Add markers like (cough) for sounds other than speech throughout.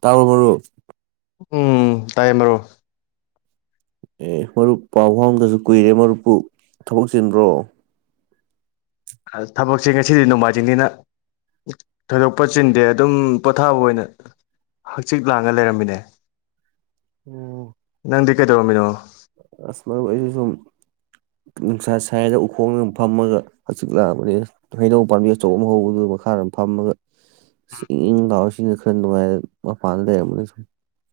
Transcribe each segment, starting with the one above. ꯇꯥꯥꯕ꯭ꯔꯣ ꯃꯔꯨꯞ ꯎꯝ ꯇꯥꯏ ꯃꯔꯨꯞ ꯑꯦ ꯃꯔꯨꯞ ꯄꯥꯎꯐꯥꯎꯅꯗꯁꯨ ꯀꯨꯏꯔꯦ ꯃꯔꯨꯞꯄꯨ ꯊꯕꯛ ꯆꯤꯟꯕ꯭ꯔꯣ ꯑꯁ ꯊꯕꯛꯁꯦ ꯉꯁꯤꯗꯤ ꯅꯣꯡꯃꯥꯏꯖꯤꯡꯅꯤꯅ ꯊꯣꯏꯗꯣꯛꯄ ꯆꯤꯟꯗꯦ ꯑꯗꯨꯝ ꯄꯣꯊꯥꯕ ꯑꯣꯏꯅ ꯍꯛꯆꯤꯠ ꯂꯥꯡꯉꯥ ꯂꯩꯔꯝꯃꯤꯅꯦ ꯎꯝ ꯅꯪꯗꯤ ꯀꯩꯗꯧꯔꯝꯃꯤꯅꯣ ꯑꯁ ꯃꯔꯨꯞ ꯑꯩꯁ ꯁꯨꯝ ꯅꯨꯡꯁꯥ ꯁꯥꯏꯑꯅ ꯎꯈꯣꯡꯗ ꯑꯗꯨꯝ ꯐꯝꯃꯒ ꯍꯪꯆꯤꯠ ꯂꯥꯡꯑꯝꯕꯅꯤꯗ ꯍꯩꯅꯧ ꯄꯥꯝꯕꯤ ꯑꯆꯧꯕ ꯑꯃ ꯍꯧꯕꯗꯨ ꯑꯗꯨ ꯃꯈꯥꯗꯝ ꯐꯝꯃꯒ ꯑꯁ ꯏꯪꯪ ꯏꯪ ꯂꯥꯎꯏ ꯁꯤꯅ ꯈꯔ ꯅꯨꯡꯉꯥꯏꯔ ꯃꯄꯥꯟꯗ ꯂꯩꯔꯝꯕꯅꯤ ꯁꯨꯝ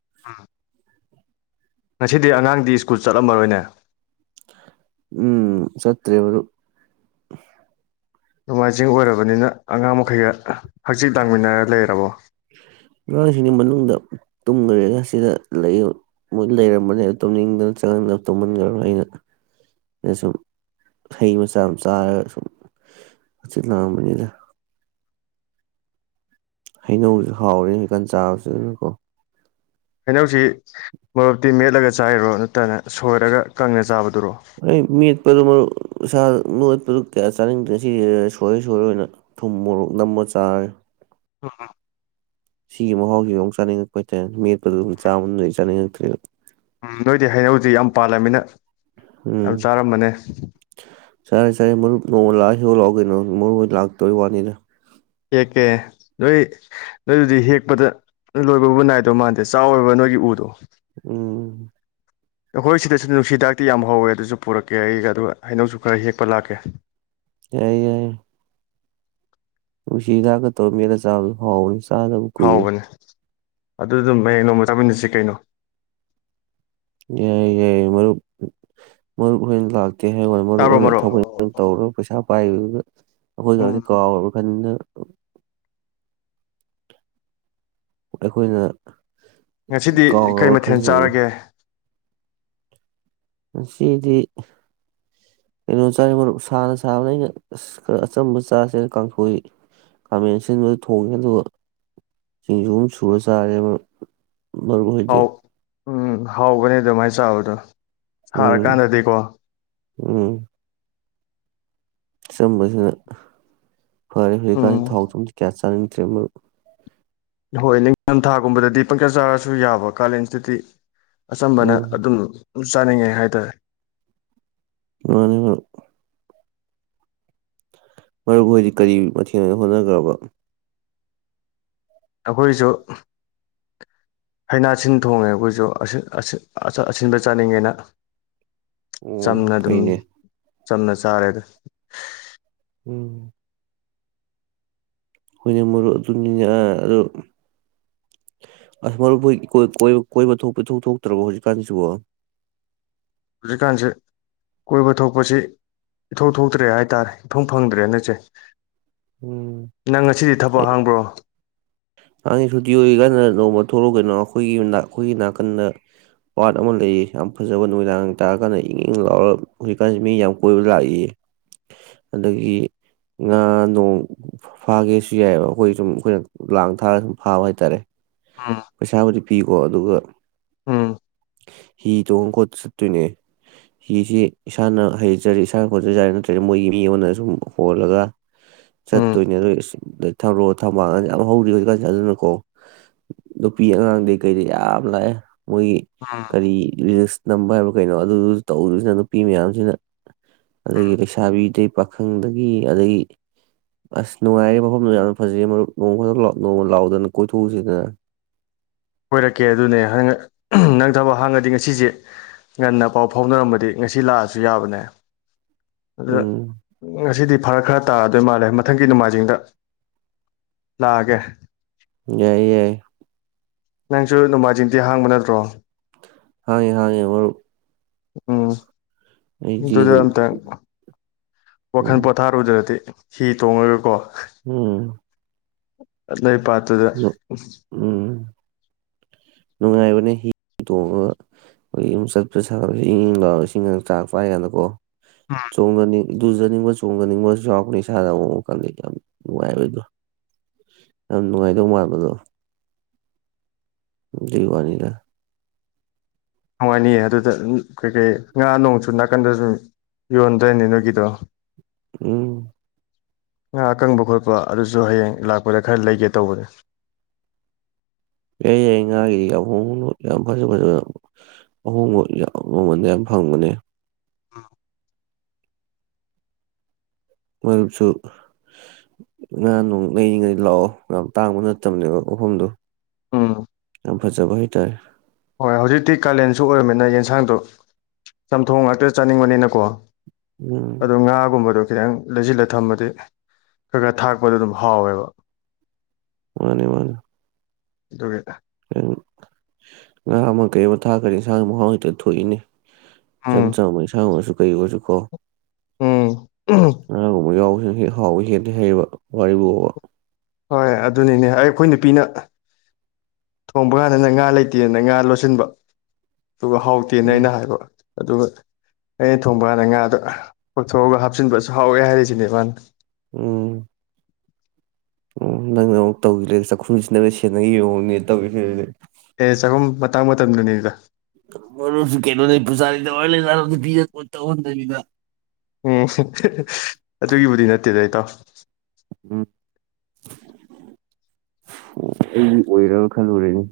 (unintelligible) ꯉꯁꯤꯗꯤ ꯑꯉꯥꯡꯗꯤ ꯁ꯭ꯀꯨꯜ ꯆꯠꯂꯝꯃꯔꯣꯏꯅꯦ ꯎꯝ ꯆꯠꯇ꯭ꯔꯦ ꯃꯔꯨꯞ ꯅꯣꯡꯃꯥꯏꯖꯤꯡ ꯑꯣꯏꯔꯕꯅꯤꯅ ꯑꯉꯥꯡ ꯃꯈꯩꯒ ꯍꯥꯡꯆꯤꯠ ꯂꯥꯡꯃꯤꯟꯅꯔ ꯂꯩꯔꯕꯣ ꯇꯨꯝꯒ꯭ꯔꯦꯗꯅ ꯁꯤꯗ ꯂꯩ ꯃꯣꯏ ꯂꯩꯔꯝꯕꯅꯤ ꯑꯗ ꯇꯨꯝꯅꯤꯡꯗꯅ ꯆꯪꯍꯟꯂ ꯇꯨꯝꯃꯟꯒ꯭ꯔꯃꯤ ꯑꯩꯅ ꯑꯩꯅ ꯁꯨꯝ ꯍꯩ ꯃꯆꯥ ꯑꯃ ꯆꯥꯔꯒ ꯁꯨꯝ ꯍꯪꯆꯤꯠ ꯂꯥꯡꯉꯝꯕꯅꯤꯗ ꯍꯩꯅꯧꯁꯨ ꯍꯥꯎꯔꯦ ꯍꯧꯖꯤꯀꯥꯟ ꯆꯥꯕꯁꯨ ꯍꯩꯅꯧꯁꯤ ꯃꯔꯨꯞꯇꯤ ꯃꯦꯠꯂꯒ ꯆꯥꯏꯔꯣ ꯅꯠꯇ꯭ꯔꯒꯅ ꯁꯣꯏꯔꯒ ꯀꯪꯅ ꯆꯥꯕꯗ ꯑꯩ ꯃꯦꯠꯄꯗꯨ ꯃꯔꯨꯞ ꯏꯁꯥ ꯅꯣꯏꯈꯠꯄꯗꯨ ꯀꯌꯥ ꯆꯥꯅꯤꯡꯗ꯭ꯔꯦ ꯁꯤꯖꯤꯅ ꯁꯣꯏꯔ ꯁꯣꯏꯔ ꯑꯣꯏꯅ ꯊꯨꯝ ꯃꯣꯔꯣꯛ ꯅꯝꯃ ꯆꯥꯔꯦ (unintelligible) ꯁꯤꯒꯤ ꯃꯍꯥꯎꯁꯤꯗ ꯑꯃꯨꯛ ꯆꯥꯅꯤꯡꯉꯛꯄ ꯇꯥꯏ ꯃꯦꯠꯄꯗꯨ ꯆꯥꯃꯟꯕꯩ ꯆꯥꯅꯤꯡꯉꯛꯇ꯭ꯔꯦ ꯎꯝ ꯅꯣꯏꯗꯤ ꯍꯩꯅꯧꯖꯤ ꯌꯥꯝ ꯄꯥꯜꯂꯃꯤꯅ ꯎꯝ ꯌꯥꯝ ꯆꯥꯔꯝꯃꯅꯤ ꯆꯥꯔꯦ ꯆꯥꯔꯦ ꯃꯔꯨꯞ ꯅꯣꯡꯃ ꯂꯥꯛꯑ ꯍꯦꯛꯎ ꯂꯥꯎ ꯀꯩꯅꯣ ꯃꯔꯨꯞ ꯍꫭꯏ ꯂꯥꯛꯇꯥꯕꯩ ꯋꯥꯅꯤꯗ ꯍꯦꯛ ꯀꯦ ꯅꯣꯏ ꯅꯣꯏꯗꯨꯗꯤ ꯍꯦꯛꯄꯗ ꯂꯣꯏꯕꯕꯨ ꯅꯥꯏꯗꯧ ꯃꯥꯟꯗꯦ ꯆꯥꯎꯋꯦꯕ ꯅꯣꯏꯒꯤ ꯎꯗꯣ ꯎꯝ ꯑꯩꯈꯣꯏ ꯁꯤꯗꯁꯨ ꯅꯨꯡꯁꯤꯍꯤꯗꯥꯛꯇꯤ ꯌꯥꯝ ꯍꯧꯋꯦ ꯑꯗꯨꯁꯨ ꯄꯨꯔꯛꯀꯦ ꯑꯩ ꯑꯗꯨꯒ ꯍꯩꯅꯧꯁꯨ ꯈꯔ ꯍꯦꯛꯄ ꯂꯥꯛꯀꯦ ꯌꯥꯏꯌꯦ ꯌꯥꯏꯌꯦ ꯅꯨꯡꯁꯤ ꯍꯤꯗꯥꯛꯀ ꯇꯧꯔ ꯃꯦꯠꯂ ꯆꯥꯕꯗꯨ ꯍꯥꯎꯕꯅꯤ ꯆꯥꯗꯕ ꯀꯨꯏꯔꯦ ꯍꯥꯎꯕꯅꯦ ꯑꯗꯨ ꯑꯗꯨꯝ ꯍꯌꯦꯡ ꯅꯣꯡꯃ ꯆꯥꯃꯤꯟꯅꯁꯤ ꯀꯩꯅꯣ ꯌꯥꯏꯌꯦ ꯌꯥꯏꯌꯦ ꯃꯔꯨꯞ ꯃꯔꯨꯞ ꯍꯣꯏꯅ ꯂꯥꯛ ꯍꯌꯦꯡꯋꯥꯏ ꯃꯔꯨꯞ ꯍꯣꯏꯅ ꯊꯕꯛ ꯏꯪꯈꯥꯡ ꯇꯧꯔꯒ ꯄꯩꯁꯥ ꯄꯥꯏꯒ꯭ꯔꯒ ꯑꯩꯈꯣꯏ ꯎꯝ ꯒꯁꯦ ꯀꯥꯎꯔꯕ ꯈꯟꯗꯅ ꯑꯩꯈꯣꯏꯅ ꯉꯁꯤꯗꯤ ꯀꯔꯤ ꯀꯥꯎꯔꯕ ꯃꯊꯦꯜ ꯈꯜꯂꯤꯅꯤ ꯆꯥꯔꯒꯦ ꯉꯁꯤꯗꯤ ꯀꯩꯅꯣ ꯆꯥꯏꯌꯦ ꯃꯔꯨꯞ ꯁꯥꯅ ꯁꯥꯕꯅꯦ ꯑꯩꯅ ꯑꯁ ꯈꯔ ꯑꯆꯝꯕ ꯆꯥꯁꯦꯅ ꯀꯥꯡꯁꯣꯏ ꯈꯥꯃꯦꯟ ꯑꯁꯤꯟꯕꯗꯨ ꯊꯣꯡꯉꯦ ꯑꯗꯨꯒ ꯁꯤꯡꯖꯨ ꯑꯃ ꯁꯨꯔ ꯆꯥꯔꯦ ꯃꯔꯨꯞ ꯃꯔꯨꯞꯍꯣꯏꯗꯤ ꯍꯥꯎ ꯎꯝ ꯍꯥꯎꯕꯅꯦ ꯑꯗꯨꯃꯥꯏ ꯆꯥꯕꯗꯨ꯫ ꯎꯝ ꯁꯥꯔꯀꯥꯟꯗꯗꯤꯀꯣ ꯑꯆꯝꯕꯖꯤꯅ ꯐꯔꯦ ꯎꯝ ꯍꯨꯖꯤꯛꯀꯥꯟꯖꯤ ꯊꯥꯎ ꯊꯨꯝ ꯀꯌꯥ ꯆꯥꯅꯤꯡꯇ꯭ꯔꯦ ꯃꯔꯨꯞ ꯍꯣꯏ ꯅꯤꯡꯊꯝꯊꯥꯒꯨꯝꯕꯗꯗꯤ ꯄꯪꯆꯥ ꯆꯥꯔꯁꯨ ꯌꯥꯕ ꯀꯥꯂꯦꯟꯁꯤꯗꯗꯤ ꯑꯆꯝꯕꯅ ꯎꯝ ꯑꯗꯨꯝ ꯆꯥꯅꯤꯡꯉꯦ ꯍꯥꯏꯇꯥꯔꯦ ꯃꯥꯅꯦꯕ ꯃꯔꯨꯞ ꯍꯣꯏꯗꯤ ꯀꯔꯤ ꯃꯊꯦꯜꯅ ꯍꯣꯠꯅꯒ꯭ꯔꯕ? ꯑꯈꯣꯏꯁꯨ ꯍꯩꯅꯥ ꯁꯤꯟ ꯊꯣꯡꯉꯦ ꯑꯈꯣꯏꯁꯨ ꯑꯁꯤꯟ ꯑꯁꯤꯟ ꯑꯥ ꯑꯁꯤꯟꯕ ꯆꯥꯅꯤꯡꯉꯦꯅ꯫ ꯑꯣ ꯆꯝꯅ ꯑꯗꯨꯝ ꯐꯩꯅꯦ꯫ ꯆꯝꯅ ꯆꯥꯔꯦꯗ꯫ ꯎꯝ꯫ ꯍꯣꯏꯅꯦ ꯃꯔꯨꯞ ꯑꯗꯨꯅꯤꯅꯦ ꯑ ꯑꯗꯨ ꯑꯁ ꯃꯔꯨꯨꯞ ꯍꯣꯏ ꯢꯀꯣꯏ ꯀꯣꯏꯕ ꯀꯣꯏꯕ ꯊꯣꯛꯄ ꯏꯊꯣꯛ ꯊꯣꯛꯇ꯭ꯔꯕꯣ ꯍꯨꯖꯤꯛꯀꯥꯟꯁꯤꯕꯣ? ꯍꯨꯖꯤꯛꯀꯥꯟꯁꯤ ꯀꯣꯢꯕ ꯊꯣꯛꯄꯁꯤ ꯢꯊꯣꯛ ꯊꯣꯛꯇ꯭ꯔꯦ ꯍꯥꯢꯇꯥꯔꯦ꯫ ꯢꯐꯪ ꯐꯪꯗ꯭ꯔꯦ ꯍꯟꯗꯛꯁꯦ꯫ ꯎꯝ ꯅꯪ ꯉꯁꯤꯗꯤ ꯊꯕꯛ ꯍꯥꯡꯕ꯭ꯔꯣ? ꯑꯗꯨꯅꯦ ꯁꯨꯇꯤ ꯑꯣꯏꯔꯤ ꯀꯥꯟꯗꯅ ꯅꯣꯡꯃ ꯊꯣꯛꯂꯛꯑꯣ ꯀꯩꯅꯣ ꯑꯈꯣꯏꯒꯤ ꯃꯅꯥꯛ ꯑꯈꯣꯏꯒꯤ ꯅꯥꯀꯟꯗ ꯄꯥꯠ ꯑꯃ ꯂꯩꯌꯦ ꯌꯥꯝ ꯐꯖꯕ ꯅꯨꯃꯤꯗꯥꯡ ꯇꯥꯔ ꯀꯥꯟꯗ ꯏꯪ ꯏꯪ ꯂꯥꯎꯔ ꯍꯨꯖꯤꯛꯀꯥꯟꯖꯦ ꯃꯤ ꯌꯥꯝ ꯀꯣꯏꯕ ꯂꯥꯛꯏꯌꯦ꯫ ꯑꯗꯒꯤ ꯉꯥ ꯅꯣꯡ ꯐꯥ ꯐꯥꯒꯦꯁꯨ ꯌꯥꯏꯌꯦꯕ ꯑꯈꯣꯏ ꯁꯨꯝ ꯑꯈꯣꯏꯅ ꯂꯥꯡ ꯊꯥꯔ ꯁꯨꯝ ꯐꯥꯕ ꯍꯥꯏꯇꯥꯔꯦ꯫ ꯎꯝ ꯄꯩꯁꯥꯕꯨꯗꯤ ꯄꯤꯀꯣ ꯑꯗꯨꯒ ꯎꯝ ꯍꯤ ꯇꯣꯡ ꯈꯣ ꯆꯠꯇꯣꯏꯅꯦ ꯍꯤꯁꯤ ꯏꯁꯥꯅ ꯍꯩꯖꯔ ꯏꯁꯥꯅ ꯈꯣꯠꯆ ꯌꯥꯔꯦ ꯅꯠꯇ꯭ꯔꯗꯤ ꯃꯣꯏꯒꯤ ꯃꯤ ꯑꯃꯗ ꯁꯨꯝ ꯍꯣꯜꯂꯒ ꯆꯠ ꯎꯝ ꯇꯣꯏꯅꯔꯣꯏ ꯑꯁ ꯑꯗꯩ ꯊꯔꯣ ꯊꯝꯕꯥꯜ ꯌꯥꯝ ꯍꯧꯔꯤ ꯍꯧꯖꯤꯛꯀꯥꯟꯁꯤ ꯑꯗꯨꯅꯀꯣ ꯅꯨꯄꯤ ꯑꯉꯥꯡꯗꯤ ꯀꯩꯗꯤ ꯌꯥꯝ ꯂꯥꯛꯑꯦ ꯃꯣꯏꯒꯤ ꯀꯔꯤ ꯅꯝꯕ ꯍꯥꯏꯕ ꯀꯩꯅꯣ ꯑꯗꯨꯗꯨ ꯇꯧꯗꯁꯤꯅ ꯅꯨꯄꯤ ꯃꯌꯥꯝꯁꯤꯅ ꯑꯗꯒꯤ ꯂꯩꯁꯥꯕꯤꯗꯒꯤ ꯄꯥꯈꯪꯗꯒꯤ ꯑꯗꯒꯤ ꯑꯁ ꯅꯨꯡꯉꯥꯏꯔꯦ ꯃꯐꯝꯗꯨ ꯌꯥꯝꯅ ꯐꯖꯩ ꯃꯔꯨꯞ ꯅꯣꯡꯃ ꯈꯛꯇ ꯅꯣꯡꯃ ꯂꯥꯎꯗꯅ ꯀꯣꯏꯊꯣꯛꯎꯁꯤꯗꯅ ꯀꯣꯏꯔꯛꯀꯦ ꯑꯗꯨꯅꯦ ꯅꯪ ꯊꯕꯛ ꯍꯥꯡꯉꯗꯤ ꯉꯁꯤꯁꯦ ꯉꯟꯅ ꯄꯥꯎ ꯐꯥꯎꯅꯔꯝꯃꯗꯤ ꯉꯁꯤ ꯂꯥꯛꯑꯁꯨ ꯌꯥꯕꯅꯦ ꯑꯗꯨꯗ ꯎꯝ ꯉꯁꯤꯗꯤ ꯐꯔ ꯈꯔ ꯇꯥꯔꯗꯣꯏ ꯃꯥꯜꯂꯦ ꯃꯊꯪꯒꯤ ꯅꯣꯡꯃꯥꯏꯖꯤꯡꯗ ꯂꯥꯛꯑꯒꯦ ꯌꯥꯏꯌꯦ ꯌꯥꯏꯌꯦ ꯅꯪꯁꯨ ꯅꯣꯡꯃꯥꯏꯖꯤꯡꯗꯤ ꯍꯥꯡꯕ ꯅꯠꯇ꯭ꯔꯣ ꯍꯥꯡꯉꯦ ꯍꯥꯡꯉꯦ ꯃꯔꯨꯞ ꯎꯝ ꯑꯩꯗꯤ ꯑꯗꯨꯗ ꯑꯗꯨꯝ ꯑꯝꯇ ꯋꯥꯈꯟ ꯎꯝ ꯄꯣꯊꯥꯔꯨꯗ꯭ꯔꯥꯗꯤ ꯍꯤ ꯇꯣꯡꯉꯒꯀꯣ ꯎꯝ ꯂꯩ ꯄꯥꯠ ꯗꯨꯗ ꯎꯝ ꯅꯨꯡꯉꯥꯏꯕꯅꯦ ꯍꯤ ꯇꯣꯡꯉꯒ ꯈꯣꯏ ꯌꯨꯝ ꯆꯠꯄ ꯁꯥꯕꯖꯦ ꯏꯪꯪ ꯏꯪ ꯂꯥꯎꯌꯦ ꯏꯁꯤꯡꯒ ꯆꯥꯛ ꯄꯥꯏ ꯀꯥꯟꯗꯀꯣ ꯆꯣꯡꯉꯅꯤ ꯂꯨꯖꯅꯤꯡꯕ ꯆꯣꯡꯖꯅꯤꯡꯕꯁꯨ ꯌꯥꯎꯔꯛꯄꯅꯦ ꯏꯁꯥꯗ ꯑꯃꯨꯃꯨ ꯈꯪꯗꯦ ꯌꯥꯝ ꯅꯨꯡꯉꯥꯏꯕꯩꯗꯣ ꯌꯝ ꯅꯨꯉꯥꯏ ꯗꯧꯃꯥꯟꯕꯗꯣ ꯗꯨꯏ ꯋꯥꯅꯤꯗ ꯅꯨꯡꯉꯥꯏꯅꯤꯌꯦ ꯑꯗꯨꯗ ꯅ ꯀꯩ ꯀꯩ ꯉꯥ ꯅꯣꯡꯁꯨ ꯅꯥꯀꯟꯗꯖꯨꯟ ꯌꯣꯟꯗ꯭ꯔꯣꯏꯅꯤ ꯅꯣꯏꯒꯤꯗꯣ ꯎꯝ ꯉ ꯑꯀꯪꯕ ꯈꯣꯠꯄ ꯑꯗꯨꯖꯨ ꯍꯌꯦꯡ ꯂꯥꯛꯄꯗ ꯈꯔ ꯂꯩꯒꯦ ꯇꯧꯕꯅꯦ ꯌꯩ ꯌꯥꯏ ꯉꯥꯒꯤꯗꯤ ꯑꯍꯣꯡꯅꯣ ꯌꯥꯝ ꯐꯖ ꯐꯖꯕ ꯑꯍꯣꯡꯕ ꯌꯝ ꯃꯃꯜꯗ ꯌꯥꯝ ꯐꯪꯕꯅꯦ ꯃꯔꯨꯞꯁꯨ ꯉꯥ ꯅꯨꯡ ꯂꯩꯅꯤꯡꯉꯩ ꯂꯥꯛꯑꯣ ꯌꯥꯝ ꯇꯥꯡꯕ ꯅꯠꯇꯝꯅꯦꯕ ꯃꯐꯝꯗꯨ ꯎꯝ ꯌꯥꯝ ꯐꯖꯕ ꯍꯥꯏꯇꯥꯔꯦ ꯍꯣꯏ ꯍꯧꯖꯤꯛꯇꯤ ꯀꯥꯂꯦꯟꯁꯨ ꯑꯣꯏꯔꯝꯃꯤꯅ ꯌꯦꯟꯁꯥꯡꯗꯣ ꯆꯝꯊꯣꯡ ꯉꯥꯛꯇ ꯆꯥꯅꯤꯡꯕꯅꯤꯅꯀꯣ ꯎꯝ ꯑꯗꯣ ꯉꯥꯒꯨꯝꯕꯗꯣ ꯈꯤꯇꯪ ꯂꯩꯖꯤꯜꯂ ꯊꯝꯃꯗꯤ ꯈ ꯒꯥ ꯊꯥꯛꯄꯗꯣ ꯑꯗꯨꯝ ꯍꯥꯎꯌꯦꯕ ꯃꯥꯅꯦ ꯃꯥꯅ ꯗꯨꯒꯤ ꯑ ꯎꯝ ꯉꯥ ꯑꯃ ꯀꯩ ꯑꯃ ꯊꯥ ꯀꯔꯤ ꯏꯁꯥꯡ ꯃꯍꯥꯎ ꯍꯦꯛꯇ ꯊꯣꯛꯏꯅꯦ ꯎꯝ ꯆꯝꯆꯥꯃ ꯏꯟꯁꯥꯡ ꯑꯣꯏꯔꯖꯨ ꯀꯩ ꯑꯣꯏꯖꯨ ꯀꯣ ꯎꯝ ꯉꯥ ꯒꯨꯝꯔ ꯌꯥꯎ ꯍꯦꯍꯦꯛ ꯍꯥꯎꯕ ꯍꯦꯗꯦ ꯍꯥꯏꯌꯦꯕ ꯋꯥꯔꯤꯕꯨꯕ ꯋꯣ ꯍꯣꯏ ꯑꯗꯨꯅꯤꯅꯦ ꯑꯩ ꯑꯈꯣꯏ ꯅꯨꯄꯤꯅ ꯑ ꯊꯣꯡꯕ ꯀꯥꯟꯗꯅ ꯉꯥ ꯂꯩꯇꯦꯅ ꯉꯥ ꯂꯣꯠꯁꯤꯟꯕ ꯗꯨꯒ ꯍꯥꯎꯇꯦꯅ ꯎꯝ ꯑꯩꯅ ꯍꯥꯏꯕ ꯑꯗꯨꯒ ꯑꯩꯅ ꯊꯣꯡꯕ ꯀꯥꯟꯗ ꯉꯥꯗꯣ ꯄꯛꯊꯣꯛꯑꯒ ꯍꯥꯞꯆꯤꯟꯕ ꯁ ꯍꯥꯎꯋꯦ ꯍꯥꯏꯔꯤꯁꯤꯅꯦ ꯃꯥꯅ ꯎꯝ ꯑꯣ ꯅꯪꯅ ꯑꯃꯨꯛ ꯇꯧꯖꯤꯜꯂꯦ ꯆꯥꯛꯈꯨꯝꯁꯤ ꯅ ꯁꯦꯟꯅꯒꯤꯕ ꯃꯑꯣꯡꯅꯦ ꯇꯧꯔꯤꯁꯦꯗꯤ ꯑꯦ ꯆꯥꯛꯈꯨꯝ ꯃꯇꯥꯡ ꯃꯇꯝꯗꯨꯅꯤꯗ ꯃꯔꯨꯞꯁꯦ ꯀꯩꯅꯣꯅꯦ ꯄꯨꯖꯔꯥꯗ ꯑꯣꯏ ꯂꯩꯖꯠꯂꯣ ꯅꯨꯄꯤꯗ ꯑꯨꯟ ꯇꯩꯍꯟꯗꯕꯤꯗ ꯎꯝ ꯑꯗꯨꯒꯤꯕꯨꯗꯤ ꯅꯠꯇꯦꯗ ꯏꯇꯥꯎ ꯑꯣ ꯑꯩꯗꯤ ꯑꯣꯏꯔꯕ ꯈꯜꯔꯨꯔꯦꯍꯦ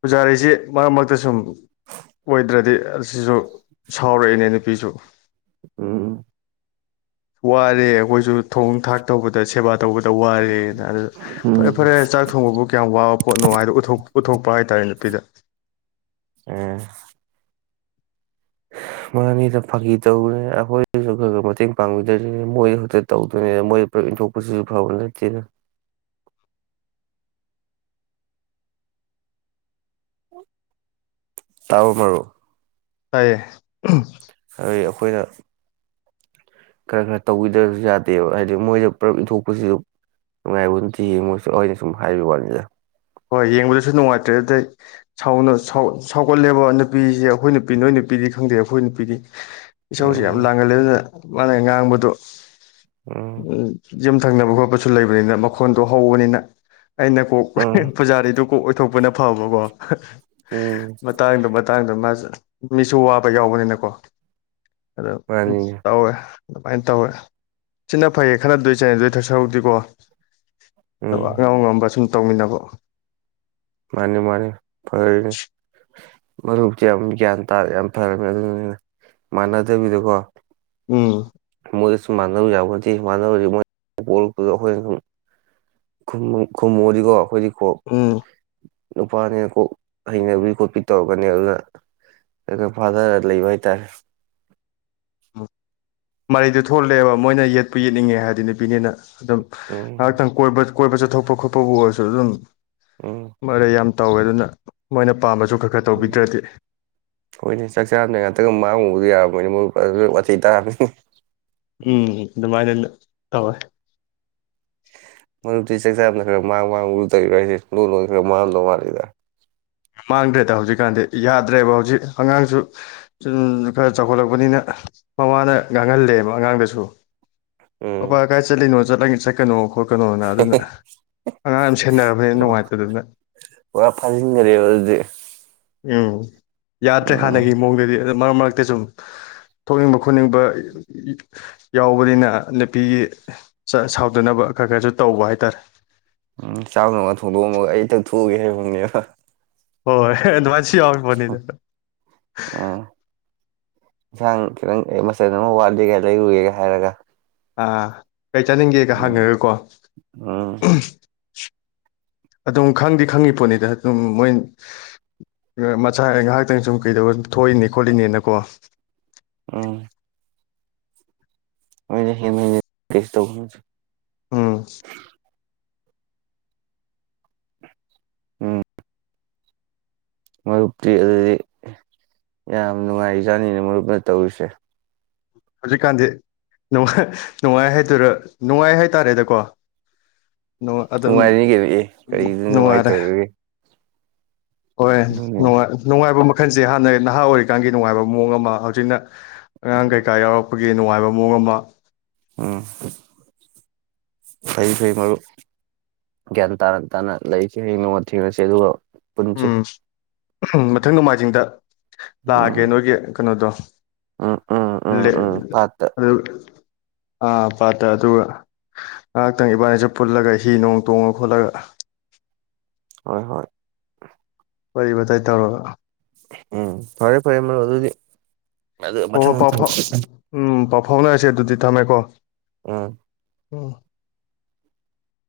ꯄꯨꯖꯥꯔꯤꯖꯦ ꯃꯔꯛ ꯃꯔꯛꯇ ꯁꯨꯝ ꯑꯣꯏꯗ꯭ꯔꯗꯤ ꯑꯁꯤꯖꯨ ꯁꯥꯎꯔꯛꯏꯅꯦ ꯅꯨꯄꯤꯁꯨ ꯎꯝ ꯎꯝ ꯋꯥꯔꯦ ꯑꯈꯣꯏꯁꯨ ꯊꯣꯡ ꯊꯥꯛ ꯇꯧꯕꯗ ꯁꯦꯕꯥ ꯇꯧꯕꯗ ꯋꯥꯔꯦꯅ ꯑꯗꯨ ꯐꯔꯦ ꯎꯝ ꯐꯔꯦ ꯆꯥꯛ ꯊꯣꯡꯕꯕꯨ ꯀꯌꯥꯝ ꯋꯥꯕ ꯄꯣꯠꯅꯣ ꯍꯥꯏꯗꯣ ꯎꯊꯣꯛ ꯎꯊꯣꯛ ꯄꯥ ꯍꯥꯏꯇꯥꯔꯦ ꯅꯨꯄꯤꯗ ꯑ ꯍ ꯃꯅꯤꯗ ꯐꯥꯒꯤ ꯇꯧꯕꯅꯦ ꯑꯈꯣꯏꯗꯁꯨ ꯈꯔ ꯈꯔ ꯃꯇꯦꯡ ꯄꯥꯡꯕꯤꯗꯔꯤꯅꯦ ꯃꯣꯏ ꯍꯨꯠꯇ ꯇꯧꯗꯣꯏꯅꯦ ꯃꯣꯏ ꯄꯨꯂꯞ ꯏꯟꯊꯣꯛꯄꯁꯤꯁꯨ ꯐꯕ ꯅꯠꯇꯦꯅ ꯇꯥꯎ ꯃꯔꯨ ꯇꯥꯏꯌꯦ ꯑꯍꯝ ꯈꯣꯏꯅ ꯈꯔ ꯈꯔ ꯇꯧꯕꯤꯗꯕꯁꯨ ꯌꯥꯗꯦꯕ ꯍꯥꯏꯗꯤ ꯃꯣꯏꯗ ꯄꯨꯂꯞ ꯏꯟꯊꯣꯛꯄꯁꯤꯁꯨ ꯅꯨꯡꯉꯥꯏꯕꯠꯇꯦ ꯌꯦꯡꯉꯣ ꯆꯠꯂꯣꯏꯅ ꯁꯨꯝ ꯍꯥꯏꯕ ꯋꯅꯤꯗ ꯍꯣꯏ ꯌꯦꯡꯕꯗꯁꯨ ꯅꯨꯡꯉꯥꯏꯇ꯭ꯔꯦ ꯑꯗꯩꯥꯎ ꯁꯥꯎꯒꯠꯂꯦꯕ ꯅꯨꯄꯤꯁꯦ ꯑꯩꯈꯣꯏ ꯅꯨꯄꯤ ꯅꯣꯏ ꯅꯨꯄꯤꯗꯤ ꯈꯪꯗꯦ ꯑꯩꯈꯣꯏ ꯅꯨꯄꯤꯗꯤ ꯏꯁꯧꯁꯤ ꯌꯥꯝ ꯎꯝ ꯂꯥꯡꯒꯜꯂꯦ ꯑꯗꯨꯅ ꯃꯥꯅ ꯉꯥꯡꯕꯗꯨꯣ ꯎꯝ ꯌꯨꯝ ꯊꯪꯅꯕ ꯈꯣꯠꯄꯁꯨ ꯂꯩꯕꯅꯤꯅ ꯃꯈꯣꯟꯗꯣ ꯍꯧꯕꯅꯤꯅ ꯑꯩꯅ ꯀꯣꯛ ꯎꯝ ꯄꯨꯖꯥꯔꯤꯗꯨ ꯀꯣꯛ ꯑꯣꯏꯊꯣꯛꯄꯅ ꯐꯕꯀꯣ ꯎꯝ ꯃꯇꯥꯡꯗꯣ ꯃꯇꯥꯡꯗꯣ ꯃꯥꯁ ꯃꯤꯁꯨ ꯋꯥꯕ ꯌꯥꯎꯕꯅꯤꯅꯀꯣ ꯑꯗꯣ ꯃꯥꯅꯤꯅꯦ ꯇꯧꯋꯦ ꯑꯗꯨꯃꯥꯏꯅ ꯇꯧꯔꯦ ꯁꯤꯅ ꯐꯩꯌꯦ ꯈꯅꯗꯣꯏ ꯆꯅꯦꯗꯣꯏ ꯊ ꯁꯔꯨꯛꯇꯤꯀꯣ ꯎꯝ ꯑꯉꯝ ꯉꯝꯕꯁꯨ ꯇꯧꯃꯤꯟꯅꯕ ꯃꯥꯅꯤ ꯃꯥꯅꯤ ꯐꯅꯤ ꯃꯔꯨꯞꯁꯦ ꯌꯥꯝ ꯒ꯭ꯌꯥꯟ ꯇꯥ ꯌꯥꯝ ꯐꯔꯅꯤ ꯑꯗꯨꯅꯤꯅ ꯃꯥꯟꯅꯗꯕꯤꯗꯀꯣ ꯎꯝ ꯃꯣꯏꯗꯁꯨ ꯃꯥꯟꯅꯔꯨ ꯌꯥꯄꯣꯟꯇꯦ ꯃꯥꯟꯅꯔꯨꯔꯗꯤ ꯃꯣꯏ ꯑꯩꯈꯣꯏꯅ ꯁ ꯈꯨꯝꯃꯨꯔꯗꯤꯀꯣ ꯑꯩꯈꯣꯏꯗꯤ ꯍ ꯎꯝ ꯅꯨꯄꯥꯅꯤꯅ ꯀꯣꯛ ꯍꯩꯅꯕꯤ ꯈꯣꯠꯄꯤ ꯇꯧꯔꯛꯀꯅꯦ ꯑꯗꯨꯅ ꯈꯔ ꯈꯔ ꯐꯥꯊꯔ ꯂꯩꯕ ꯍꯥꯏꯇꯥꯔꯦ ꯎꯝ ꯃꯔꯩꯗꯨ ꯊꯣꯛꯂꯛꯑꯦꯕ ꯃꯣꯏꯅ ꯌꯦꯠꯄꯨ ꯌꯦꯠꯅꯤꯡꯉꯦ ꯍꯥꯏꯗꯤ ꯅꯨꯄꯤꯅꯤꯅ ꯑꯗꯨꯝ ꯎꯝ ꯉꯥꯏꯍꯥꯛꯇꯪ ꯀꯣꯏꯕ ꯑꯀꯣꯏꯕ ꯆꯠꯊꯣꯛꯄ ꯈꯣꯠꯄꯕꯨ ꯑꯣꯏꯔꯁꯨ ꯑꯗꯨꯝ ꯎꯝ ꯃꯔꯩ ꯌꯥꯝ ꯇꯧꯋꯦ ꯑꯗꯨꯅ ꯃꯣꯏꯅ ꯄꯥꯝꯕꯁꯨ ꯈꯔ ꯈꯔ ꯎꯝ ꯇꯧꯕꯤꯗ꯭ꯔꯗꯤ ꯍꯣꯏꯅꯦ ꯆꯥꯛ ꯆꯥꯔꯝꯗꯥꯢ ꯉꯥꯛꯇꯒ ꯃꯥꯡꯉꯨꯕꯗꯤ ꯌꯥꯕ꯭ꯔꯥ ꯃꯣꯏ ꯋꯥꯊꯤ ꯇꯥꯅꯤ ꯎꯝ ꯑꯗꯨꯃꯥꯏꯅ ꯇꯧꯋꯦ ꯃꯔꯨꯞꯇꯤ ꯆꯥꯛ ꯆꯥꯝꯔꯝꯗꯥꯢ ꯈꯔ ꯃꯥꯡꯕꯗꯣ ꯇꯧꯔꯤꯕ꯭ꯔꯣ ꯍꯥꯏꯁꯦ ꯂꯣꯟ ꯂꯣꯟꯅ ꯈꯔ ꯃꯥꯡꯉꯝꯗꯧ ꯃꯥꯜꯂꯤꯗ ꯃꯥꯡꯗ꯭ꯔꯦꯗ ꯍꯧꯖꯤꯛꯀꯥꯟꯗꯤ ꯌꯥꯗ꯭ꯔꯦꯕ ꯍꯧꯖꯤꯛ ꯑꯉꯥꯡꯁꯨ ꯈꯔ ꯆꯥꯎꯈꯠꯂꯛꯄꯅꯤꯅ ꯃꯃꯥꯅ ꯉꯥꯡꯍꯜꯂꯦꯕ ꯑꯉꯥꯡꯗꯁꯨ ꯑꯄꯥ ꯎꯝ ꯀꯥꯏ ꯆꯂꯅꯣ ꯆꯂꯒ ꯆꯠꯀꯅꯣ ꯑꯩꯈꯣꯏ ꯀꯩꯅꯣꯅ ꯑꯗꯨꯅ ꯑꯉꯥꯡ ꯌꯥꯝ ꯁꯦꯟꯅꯔꯕꯅꯤꯅ ꯑꯣ ꯅꯨꯡꯉꯥꯏꯇꯗꯅ ꯄꯨꯔꯥ ꯐꯥꯖꯤꯟꯈꯔꯦꯕ ꯑꯗꯨꯗꯤ ꯎꯝ ꯌꯥꯗ꯭ꯔꯦ ꯎꯝ ꯍꯥꯟꯅꯒꯤ ꯃꯑꯣꯡꯗꯗꯤ ꯑꯗꯨ ꯃꯔꯛ ꯃꯔꯛꯇ ꯁꯨꯝ ꯊꯣꯛꯅꯤꯡꯕ ꯈꯣꯠꯅꯤꯡꯕ ꯌꯥꯎꯕꯅꯤꯅ ꯅꯨꯄꯤꯒꯤ ꯁꯥꯎꯗꯅꯕ ꯈꯔ ꯈꯔꯁꯨ ꯇꯧꯕ ꯍꯥꯏ ꯇꯔꯦ ꯎꯝ ꯆꯥꯛꯀꯨꯝꯕ ꯊꯣꯡꯗꯣꯛꯑꯝꯃꯒ ꯑꯩ ꯊꯛ ꯊꯣꯛꯑꯒꯦ ꯍꯥꯏꯕꯅꯦꯕ ꯍꯣꯏ ꯍ ꯑꯗꯨ ꯅꯤꯗ ꯎꯝ ꯏꯟꯁꯥꯡ ꯈꯤꯇꯪ ꯃꯆꯟ ꯑꯃ ꯋꯥꯠꯂꯤꯒ ꯂꯩꯔꯨꯒꯦꯒ ꯍꯥꯏꯔꯒ ꯑꯥ ꯀꯩ ꯆꯥꯅꯤꯡꯒꯦꯒ ꯎꯝ ꯍꯪꯉꯥꯒꯀꯣ ꯎꯝ ꯑꯗꯨꯝ ꯈꯪꯗꯤ ꯈꯪꯉꯤ ꯄꯣꯠꯅꯤꯗ ꯑꯗꯨꯝ ꯃꯣꯏ ꯃꯆꯥ ꯉꯥꯏꯍꯥꯛꯇꯪ ꯁꯨꯝ ꯀꯩꯗꯧꯕ ꯊꯣꯛꯏꯅꯤ ꯈꯣꯠꯂꯤꯅꯦꯅꯀꯣ ꯎꯝ ꯍꯣꯏꯅꯦ ꯍꯦꯟꯅꯤꯅꯦ ꯇꯦꯁꯠ ꯇꯧꯏ ꯎꯝ ꯎꯝ ꯃꯔꯨꯞꯇꯤ ꯑꯗꯨꯗꯤ ꯌꯥꯝ ꯅꯨꯡꯉꯥꯏꯔꯤꯖꯥꯠꯅꯤꯅꯦ ꯃꯔꯨꯞꯅ ꯇꯧꯔꯤꯁꯦ ꯍꯧꯖꯤꯛꯀꯥꯟꯗꯤ ꯅꯨꯡꯉꯥꯏ ꯍꯥꯏꯗꯨꯔ ꯅꯨꯡꯉꯥꯏ ꯍꯥꯏꯇꯥꯔꯦꯗꯀꯣ ꯑꯗꯨꯝ ꯅꯨꯡꯉꯥꯏꯔꯤꯅꯤ ꯀꯩꯅꯣ ꯀꯔꯤꯗ ꯅꯨꯡꯉꯥꯏꯔꯦ ꯅꯨꯡꯉꯥꯏꯇꯔꯤꯒꯦ ꯍꯣꯏ ꯅꯨꯡꯉꯥꯏ ꯅꯨꯡꯉꯥꯏꯕꯃꯛ ꯃꯈꯜꯁꯦ ꯍꯥꯟꯅ ꯅꯍꯥ ꯑꯣꯏꯔꯤꯀꯥꯟꯒꯤ ꯅꯨꯡꯉꯥꯏꯕ ꯃꯑꯣꯡ ꯑꯃ ꯍꯧꯖꯤꯛꯅ ꯎꯝ ꯑꯉꯥꯡꯒꯩ ꯑꯈꯣꯏꯒꯤ ꯅꯨꯡꯉꯥꯏꯕ ꯃꯑꯣꯡ ꯑꯃ ꯎꯝ ꯐꯩ ꯐꯩ ꯃꯔꯨꯞ ꯒ꯭ꯌꯥꯟ ꯇꯥꯅ ꯇꯥꯅ ꯂꯩꯁꯦ ꯍꯥꯌꯦꯡ ꯅꯣꯡꯃ ꯊꯦꯡꯅꯁꯦ ꯑꯗꯨꯒ ꯄꯨꯟꯁꯤ ꯎꯝ ꯃꯊꯪ ꯅꯣꯡꯃꯥꯏꯖꯤꯡꯗ ꯂꯥꯛꯑꯒꯦ ꯎꯝ ꯅꯣꯏꯒꯤ ꯀꯩꯅꯣꯗꯣ ꯎꯝ ꯎꯝ ꯎꯝ ꯎꯝ ꯄꯥꯠꯇ ꯑꯗꯨ ꯑꯥ ꯄꯥꯠꯇ ꯑꯗꯨꯒ ꯉꯥꯏꯍꯥꯛꯇꯪ ꯏꯕꯥꯅꯤꯁꯨ ꯄꯨꯜꯂꯒ ꯍꯤ ꯅꯣꯡ ꯇꯣꯡꯉ ꯍꯣꯜꯂꯒ ꯍꯣꯏ ꯍꯣꯏ ꯋꯥꯔꯤ ꯋꯇꯥꯏ ꯇꯧꯔꯒ ꯎꯝ ꯐꯔꯦ ꯐꯔꯦ ꯃꯔꯨꯞ ꯑꯗꯨꯗꯤ ꯑꯗꯨ ꯍꯣꯏ ꯍꯣꯏ ꯃꯊꯪ ꯄꯥꯎ ꯃꯊꯪ ꯐꯥꯎ ꯎꯝ ꯄꯥꯎ ꯐꯥꯎꯅꯔꯁꯦ ꯑꯗꯨꯗꯤ ꯊꯝꯃꯦ ꯀꯦ ꯎꯝ ꯎꯝ